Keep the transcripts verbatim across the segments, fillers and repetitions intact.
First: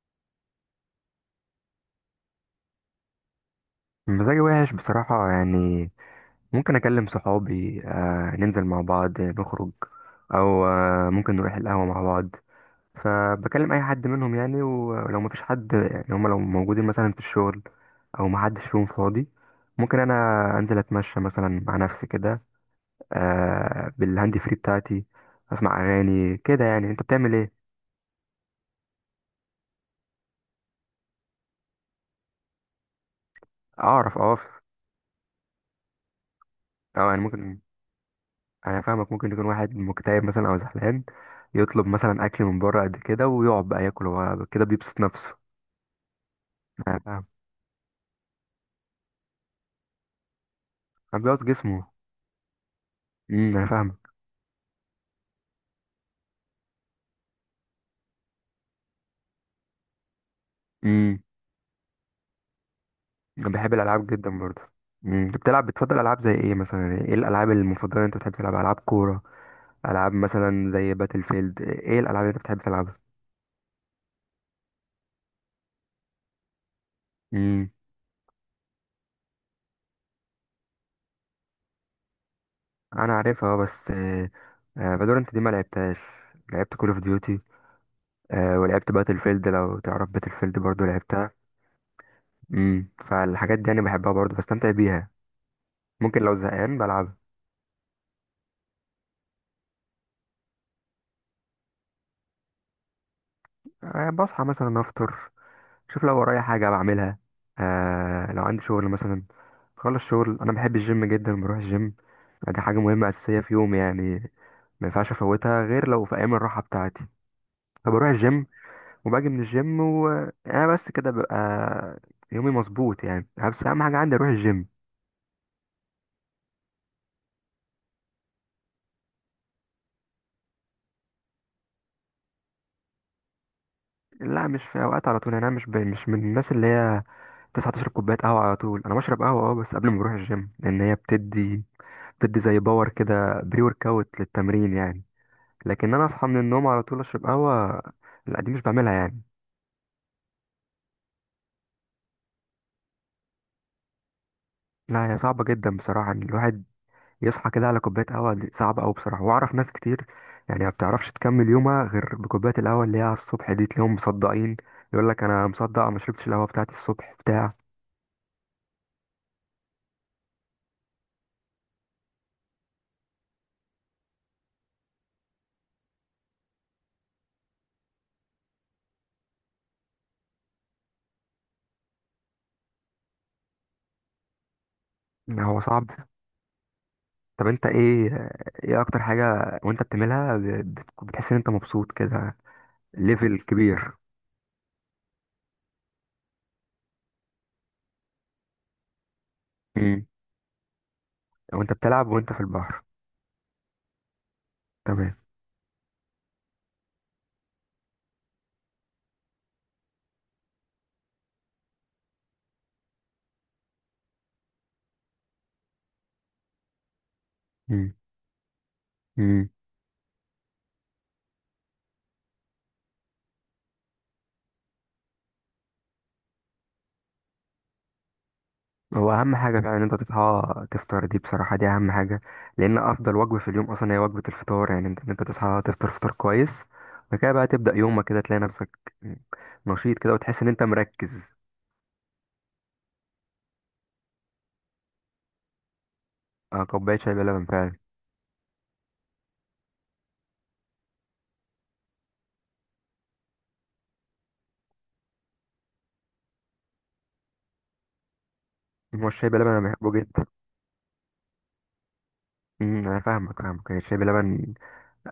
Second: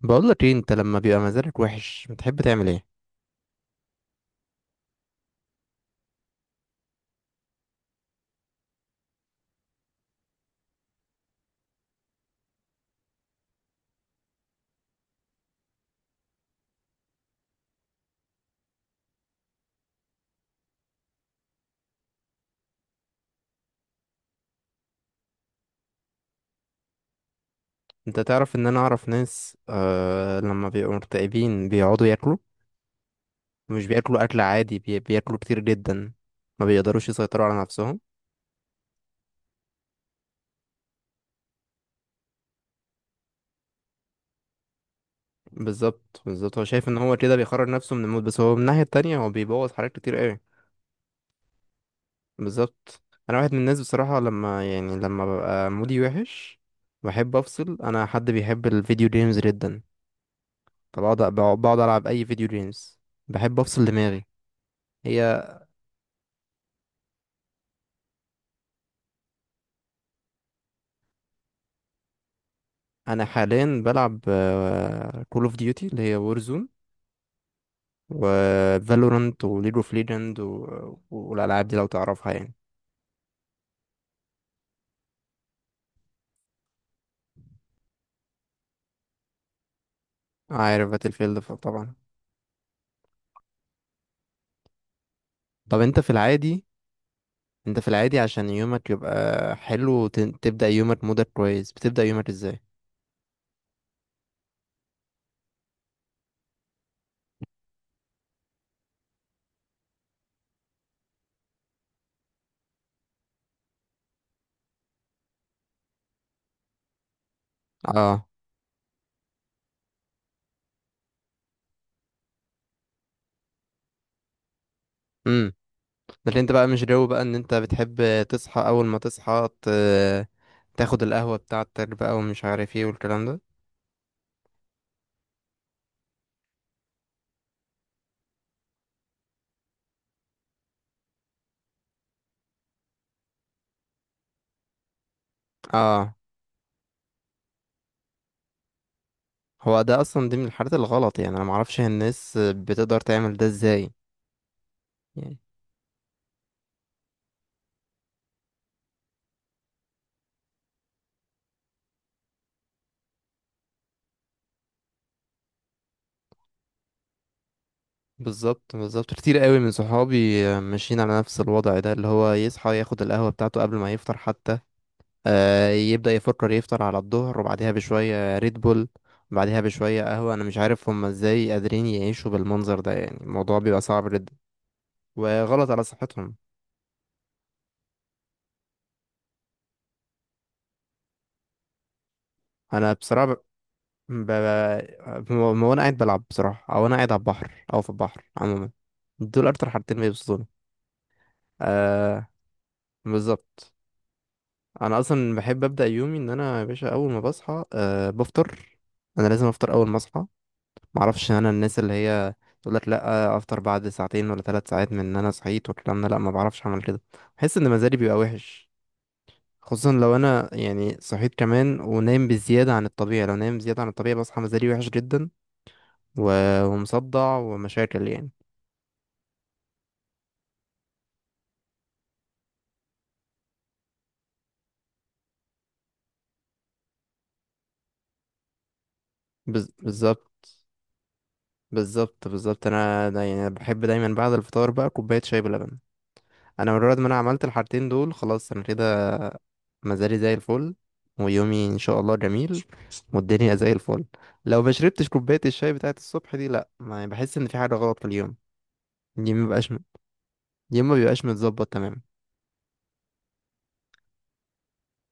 بقول لك ايه، انت لما بيبقى مزاجك وحش بتحب تعمل ايه؟ مزاجي وحش بصراحة يعني. ممكن أكلم صحابي، آه ننزل مع بعض نخرج، أو آه ممكن نروح القهوة مع بعض. فبكلم أي حد منهم يعني، ولو مفيش حد يعني هما لو موجودين مثلا في الشغل أو محدش فيهم فاضي، ممكن أنا أنزل أتمشى مثلا مع نفسي كده، آه بالهاند فري بتاعتي أسمع أغاني كده. يعني أنت بتعمل إيه؟ انت تعرف ان انا اعرف ناس، آه لما بيبقوا مكتئبين بيقعدوا ياكلوا. مش أعرف بياكلوا اكل أقف. عادي، بي... بياكلوا كتير جدا. ما بيقدروش أه يعني يسيطروا على ممكن، نفسهم. انا فاهمك. ممكن يكون واحد مكتئب مثلا او زعلان، يطلب مثلا اكل من بره قد كده ويقعد بقى ياكل، هو كده بيبسط نفسه. بالظبط، بالظبط. هو شايف ان انا هو فاهم. كده بيخرج نفسه من المود، بس هو من الناحية التانية هو بيبوظ حاجات كتير قوي. انا بيقعد جسمه. بالظبط. انا واحد امم من انا الناس، فاهمك. بصراحة، لما يعني لما ببقى مودي وحش بحب افصل. انا حد بيحب الفيديو جيمز جدا، فبقعد امم بقعد العب اي فيديو جيمز. انا بحب بحب افصل الالعاب دماغي. جدا برضه. امم انت هي. بتلعب؟ بتفضل العاب زي ايه مثلا؟ ايه الالعاب المفضله اللي انت بتحب تلعبها؟ العاب كوره، العاب مثلا زي باتل فيلد؟ ايه الالعاب اللي انت بتحب تلعبها؟ انا حاليا بلعب كول اوف ديوتي اللي هي وورزون، امم وفالورانت، وليج اوف ليجند. والالعاب دي لو تعرفها يعني. انا عارفها اه، بس آه، آه، فالورنت دي ما لعبتهاش. لعبت كول اوف ديوتي، ولعبت باتل فيلد، لو تعرف باتل فيلد برضه عارف باتل لعبتها. فيلد طبعا. امم فالحاجات دي انا بحبها برضه، بستمتع بيها. طب انت في ممكن لو العادي، زهقان بلعبها. انت في العادي عشان يومك يبقى حلو وتن- تبدأ يومك مودك كويس، بتبدأ يومك ازاي؟ أه، بصحى مثلا افطر، شوف لو ورايا حاجه بعملها. أه لو عندي شغل مثلا، خلص شغل، انا بحب الجيم جدا، بروح الجيم. دي حاجه مهمه اساسيه في يومي يعني، ما ينفعش افوتها غير لو في ايام الراحه بتاعتي. فبروح اه. الجيم وباجي من الجيم وانا بس كده ببقى يومي مظبوط يعني. بس اهم حاجه عندي اروح الجيم. امم. لكن انت بقى مش جو بقى ان انت بتحب تصحى اول ما تصحى ت... تاخد القهوة بتاعتك بقى ومش عارف ايه والكلام ده. لا مش في اوقات على طول يعني. انا مش ب... مش من الناس اللي هي تصحى تشرب كوباية قهوة على طول. أنا بشرب قهوة أه، بس قبل ما بروح الجيم، لأن هي بتدي بتدي زي باور كده، بري ورك أوت للتمرين يعني. لكن أنا اه، أصحى من النوم على طول أشرب قهوة، لا دي مش بعملها يعني. هو ده اصلا، دي من الحاجات الغلط. يعني انا معرفش هي الناس بتقدر تعمل ده ازاي لا هي يعني. صعبة جدا بصراحة إن الواحد يصحى كده على كوباية قهوة، دي صعبة أوي بصراحة. وأعرف ناس كتير يعني ما بتعرفش تكمل يومها غير بكوباية القهوة اللي هي على الصبح دي، تلاقيهم مصدقين، يقول لك أنا مصدق ما شربتش القهوة بتاعتي الصبح بتاع. بالظبط، بالظبط. كتير قوي من صحابي ماشيين على نفس الوضع ده اللي هو يصحى ياخد القهوة بتاعته قبل ما يفطر حتى. آه يبدأ يفكر يفطر على الظهر، وبعدها بشوية ريد بول، بعدها بشوية قهوة. انا مش عارف هم ازاي قادرين يعيشوا بالمنظر ده. يعني الموضوع بيبقى صعب جدا هو وغلط على صعب. صحتهم. طب أنت إيه؟ إيه أكتر حاجة وأنت بتعملها ب- بت- بتحس إن أنت مبسوط كده انا بصراحة ليفل كبير؟ ب... ب... ب... وانا قاعد بلعب، بصراحة، او انا قاعد على البحر او في البحر عموما، دول اكتر حاجتين مم. بيبسطوني. لو انت بتلعب آه، وانت في البحر؟ بالظبط. انا تمام. اصلا بحب ابدا يومي ان انا، يا باشا، اول ما بصحى آه بفطر. انا لازم افطر اول ما اصحى. معرفش انا الناس اللي هي تقول لك لا، افطر بعد ساعتين ولا ثلاث ساعات من ان انا صحيت والكلام ده. لا، ما بعرفش اعمل كده. بحس ان مم. مزاجي بيبقى وحش، مم. خصوصا لو انا يعني صحيت كمان ونايم بزياده عن الطبيعي. لو نايم زياده عن الطبيعي بصحى مزاجي وحش جدا، و- ومصدع ومشاكل يعني. هو اهم حاجه فعلا ان انت تصحى تفطر، دي بصراحه دي اهم حاجه، لان افضل وجبه في اليوم اصلا هي وجبه الفطار. يعني انت ان انت تصحى تفطر فطار كويس وبعد كده بقى تبدا يومك كده، تلاقي نفسك بز- نشيط كده وتحس ان بالظبط، انت مركز. بالظبط، بالظبط. انا دا يعني بحب دايما بعد الفطار بقى كوبايه شاي بلبن. اه انا مجرد كوبايه ما انا شاي عملت بلبن فعلا. الحاجتين دول خلاص، انا كده مزاجي زي الفل، ويومي ان شاء الله جميل، والدنيا زي الفل. لو ما شربتش كوبايه الشاي بتاعه الصبح دي، لا، ما بحس ان في حاجه غلط في اليوم. هو الشاي اليوم ما بلبن انا بيبقاش بحبه جدا. اليوم ما بيبقاش متظبط تمام. امم، انا فاهمك فاهمك يعني الشاي بلبن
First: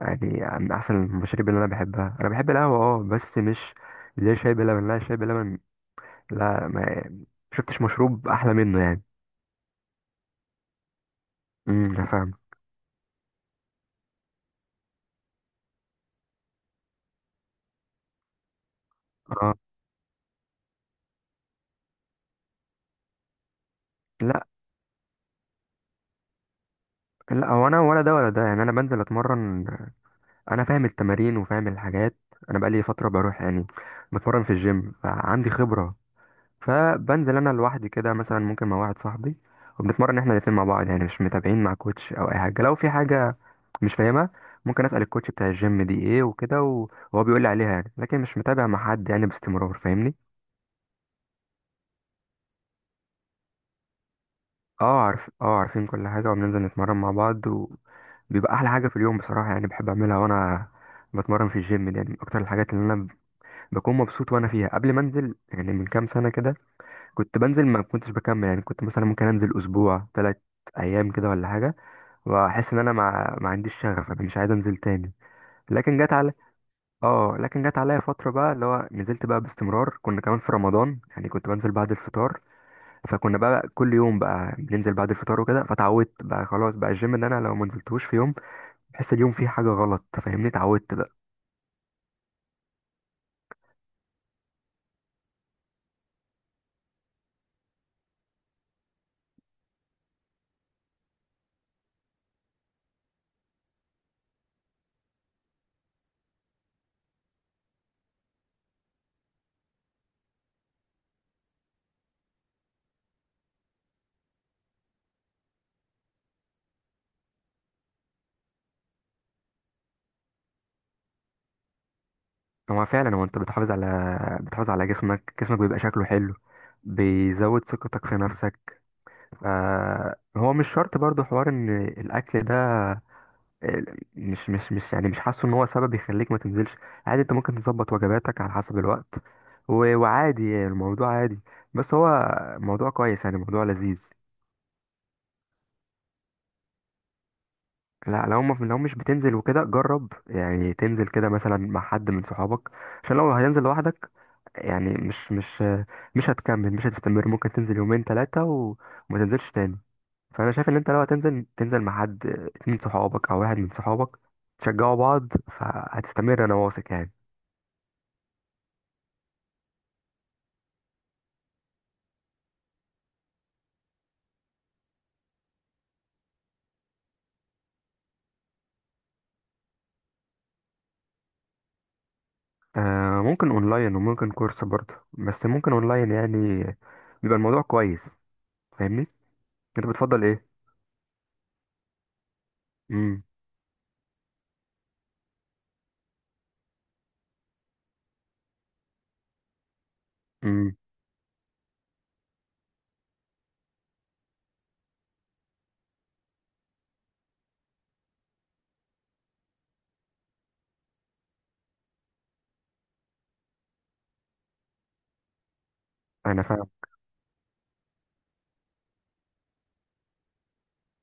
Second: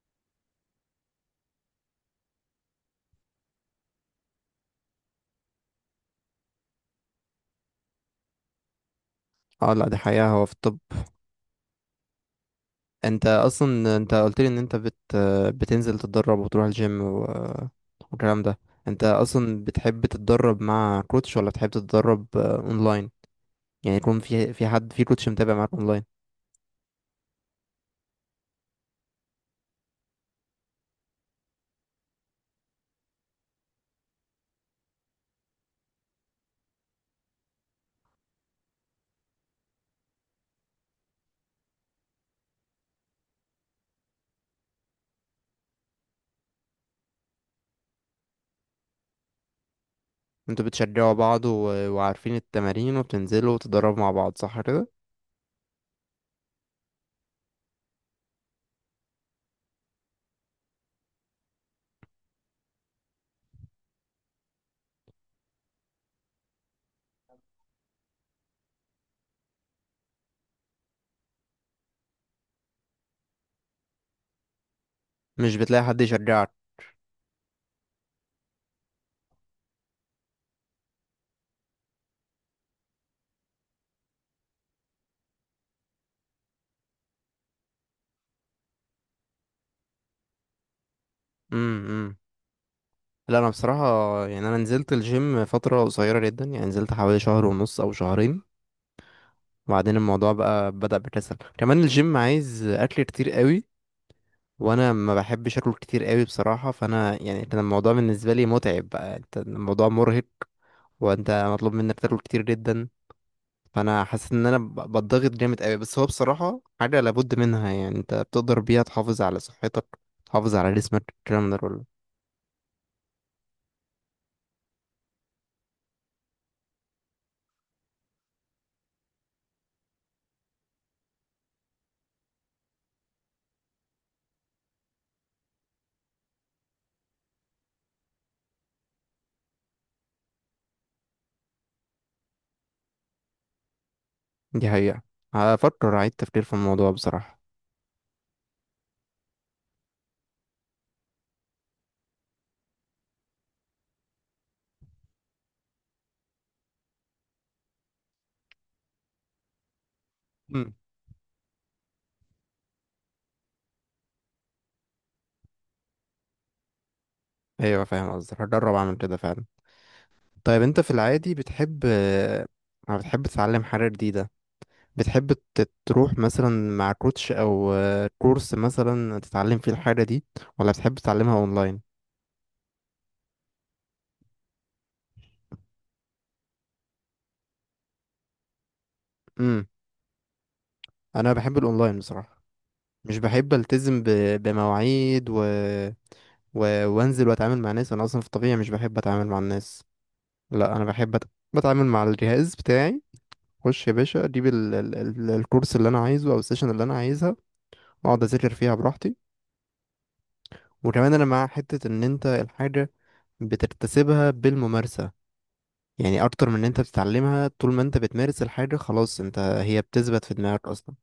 يعني من احسن المشاريب اللي انا بحبها. انا بحب القهوه اه، بس مش اللي هي شاي بلبن، لا الشاي بلبن لا ما شفتش مشروب احلى منه يعني. اه لا، دي حقيقه، هو في الطب. امم انا فاهم. انت اصلا، انت قلت لي ان انت بت بتنزل تتدرب وتروح الجيم و... والكلام ده. انت اه، اصلا بتحب تتدرب مع كوتش ولا بتحب تتدرب آه، اونلاين؟ يعني يكون لا. في في حد، في كوتش، متابع معاك اونلاين. لا هو انا ولا ده ولا ده يعني، انا بنزل اتمرن، انا فاهم التمارين وفاهم الحاجات. انا بقالي فتره بروح يعني، بتمرن في الجيم، فعندي خبره. فبنزل انا لوحدي كده، مثلا ممكن مع واحد صاحبي، وبنتمرن احنا الاتنين مع بعض يعني، مش متابعين مع كوتش او اي حاجه. لو في حاجه مش فاهمها ممكن اسال الكوتش بتاع الجيم دي ايه وكده، وهو بيقول لي عليها يعني، لكن مش متابع مع حد يعني باستمرار، فاهمني؟ انتوا بتشجعوا بعض و... وعارفين التمارين وبتنزلوا وتتدربوا مع بعض، صح كده؟ اه عارف، اه عارفين كل حاجة وبننزل نتمرن مع بعض، وبيبقى أحلى حاجة في اليوم بصراحة يعني. بحب أعملها وأنا بتمرن في الجيم دي يعني، من أكتر الحاجات اللي أنا بكون مبسوط وأنا فيها. قبل ما أنزل يعني من كام سنة كده، كنت بنزل ما كنتش بكمل يعني، كنت مثلا ممكن أنزل أسبوع تلات أيام كده ولا حاجة، وأحس إن أنا ما, ما عنديش شغف، أنا مش عايز أنزل تاني. مش بتلاقي لكن حد جت على يشجعك. اه لكن جت عليا فترة بقى اللي هو نزلت بقى باستمرار. كنا كمان في رمضان يعني، كنت بنزل بعد الفطار، فكنا بقى كل يوم بقى بننزل بعد الفطار وكده، فتعودت بقى خلاص بقى الجيم، ان انا لو ما نزلتوش في يوم بحس اليوم فيه حاجه غلط، فاهمني؟ اتعودت بقى. امم، امم. لا، انا بصراحه، يعني انا نزلت الجيم فتره قصيره جدا. يعني نزلت حوالي شهر ونص او شهرين، وبعدين الموضوع بقى بدأ بكسل. كمان الجيم عايز اكل كتير قوي، وانا ما بحبش اكل كتير قوي بصراحه. فانا يعني كان الموضوع بالنسبه لي متعب بقى. يعني انت الموضوع مرهق، وانت مطلوب منك تاكل كتير جدا. فانا حاسس ان انا ب- بتضغط جامد قوي. بس هو بصراحه حاجه لابد منها، يعني انت بتقدر بيها تحافظ على صحتك، تحافظ على جسمك، الكلام ده كله. هو فعلا هو انت بتحافظ على بتحافظ على جسمك، جسمك بيبقى شكله حلو، بيزود ثقتك في نفسك. آه هو مش شرط برضو حوار ان الاكل ده آه، مش مش مش يعني مش حاسه ان هو سبب يخليك ما تنزلش. عادي انت ممكن تظبط وجباتك على حسب الوقت و- وعادي الموضوع عادي، بس هو موضوع كويس يعني، موضوع لذيذ. دي حقيقه. هفكر اعيد تفكير في الموضوع بصراحه. لا، لو ما لو مش بتنزل وكده، جرب يعني تنزل كده مثلا مع حد من صحابك، عشان لو هتنزل لوحدك يعني مش مش مش هتكمل، مش هتستمر، ممكن تنزل يومين ثلاثة وما تنزلش تاني. فانا شايف مم. ان انت لو هتنزل تنزل مع حد، اتنين صحابك او واحد من صحابك، تشجعوا بعض، فهتستمر انا واثق يعني. ايوه، فاهم قصدك، هجرب اعمل كده فعلا. طيب انت في العادي بتحب آه، بتحب تتعلم حاجه جديده؟ بتحب ت- تروح مثلا مع كوتش او آه، كورس مثلا تتعلم فيه الحاجه دي، ولا بتحب تتعلمها اونلاين؟ آه ممكن اونلاين وممكن كورس برضه، بس ممكن اونلاين يعني بيبقى الموضوع كويس، فاهمني؟ امم انت بتفضل ايه؟ انا بحب الاونلاين بصراحه. مش امم بحب التزم ب... بمواعيد و... و... وانزل واتعامل مع ناس. انا اصلا في الطبيعه مش بحب اتعامل مع الناس. امم لا، انا بحب أت... بتعامل مع الجهاز بتاعي. خش يا باشا اجيب ال... ال... ال- الكورس اللي انا عايزه او السيشن اللي انا عايزها، واقعد اذاكر فيها براحتي. وكمان انا مع حته ان انت الحاجه بتكتسبها بالممارسه، يعني انا اكتر من ان فاهم، انت بتتعلمها. طول ما انت بتمارس الحاجه خلاص، انت هي بتثبت في دماغك اصلا.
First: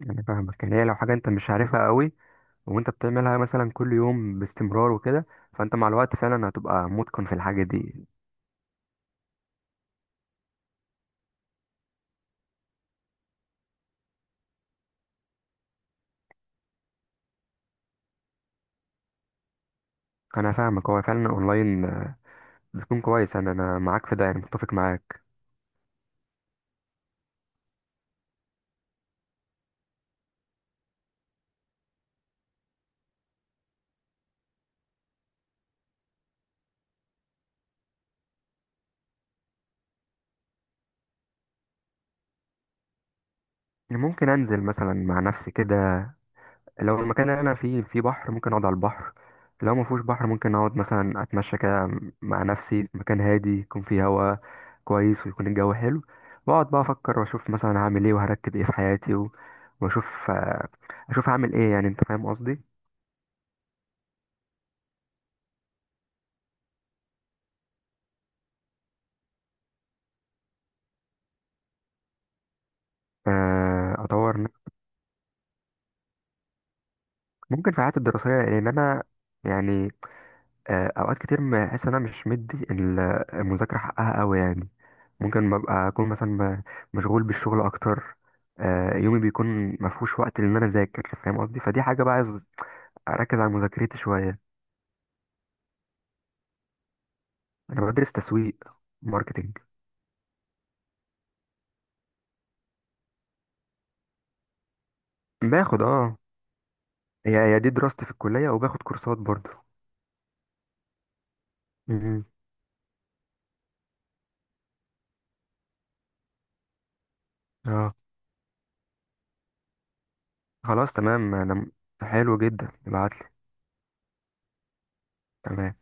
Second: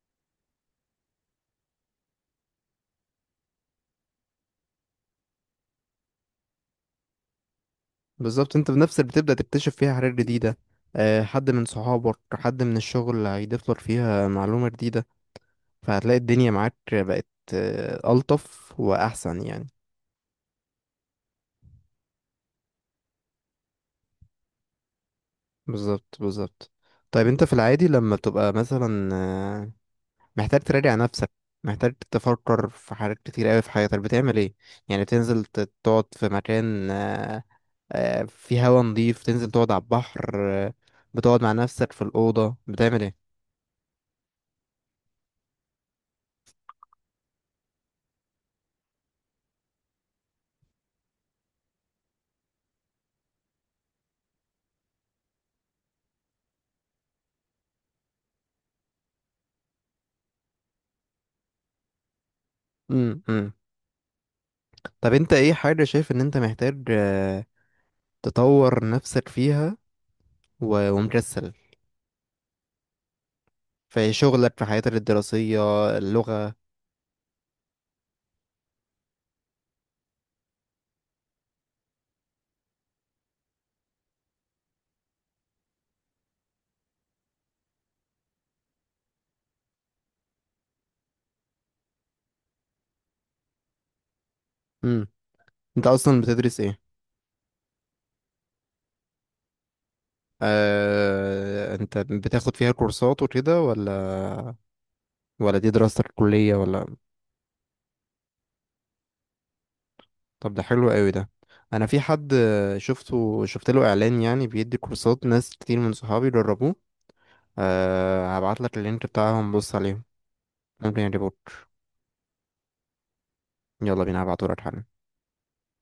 يعني فاهمك، يعني هي لو حاجة انت مش عارفها قوي، وانت بتعملها مثلا كل يوم باستمرار وكده، فانت مع الوقت فعلا هتبقى متقن في الحاجة دي. بالظبط، انت بنفسك بتبدأ تكتشف فيها حاجات جديدة. آه، حد من صحابك، حد من الشغل هيضيف لك فيها معلومة جديدة، فهتلاقي الدنيا معاك بقت آه، ألطف وأحسن يعني. انا فاهمك، هو فعلا اونلاين بيكون كويس، انا انا معاك في ده يعني، متفق معاك. بالظبط، بالظبط. طيب انت في العادي لما بتبقى مثلا آه، محتاج تراجع نفسك، محتاج تفكر في حاجات كتير قوي في حياتك، بتعمل ايه؟ يعني بتنزل ت- تقعد في مكان آه، آه، فيه هوا نضيف، تنزل تقعد على البحر، آه، بتقعد مع نفسك في الأوضة، بتعمل ايه؟ ممكن انزل مثلا مع نفسي كده، لو المكان اللي انا فيه فيه بحر ممكن اقعد على البحر، لو ما فيهوش بحر ممكن اقعد مثلا اتمشى كده مع نفسي في مكان هادي، يكون فيه هوا كويس، ويكون الجو حلو، واقعد بقى افكر واشوف مثلا هعمل ايه وهرتب ايه في حياتي و... واشوف آه، اشوف هعمل ايه، يعني انت فاهم قصدي. امم، امم. طب انت ايه حاجة شايف ان انت محتاج آه، تطور نفسك فيها و- ومكسل، آه، في اطور شغلك، في نفسي. حياتك الدراسية، اللغة؟ ممكن في حياتي الدراسيه، لان انا يعني آه، اوقات كتير بحس ان انا مش مدي ال- المذاكره حقها قوي يعني. ممكن ببقى اكون مثلا م- مشغول بالشغل اكتر، آه، يومي بيكون ما فيهوش وقت ان انا اذاكر، فاهم قصدي؟ فدي حاجه بقى عايز اركز على مذاكرتي شويه. امم. انت اصلا بتدرس ايه؟ انا بدرس تسويق، ماركتنج. آه، انت بتاخد فيها كورسات وكده، ولا ولا دي باخد دراستك اه، الكلية ولا؟ هي هي دي دراستي في الكليه، وباخد كورسات برضه. طب ده حلو قوي ده. انا في مهم. حد آه، شفته، شفت له اعلان يعني بيدي كورسات، ناس كتير من صحابي جربوه. اه، أه، هبعت لك اللينك بتاعهم، بص عليهم، خلاص ممكن تمام انا، يعجبوك. حلو جدا، ابعتلي. يلا بينا، هبعته لك حالا. تمام.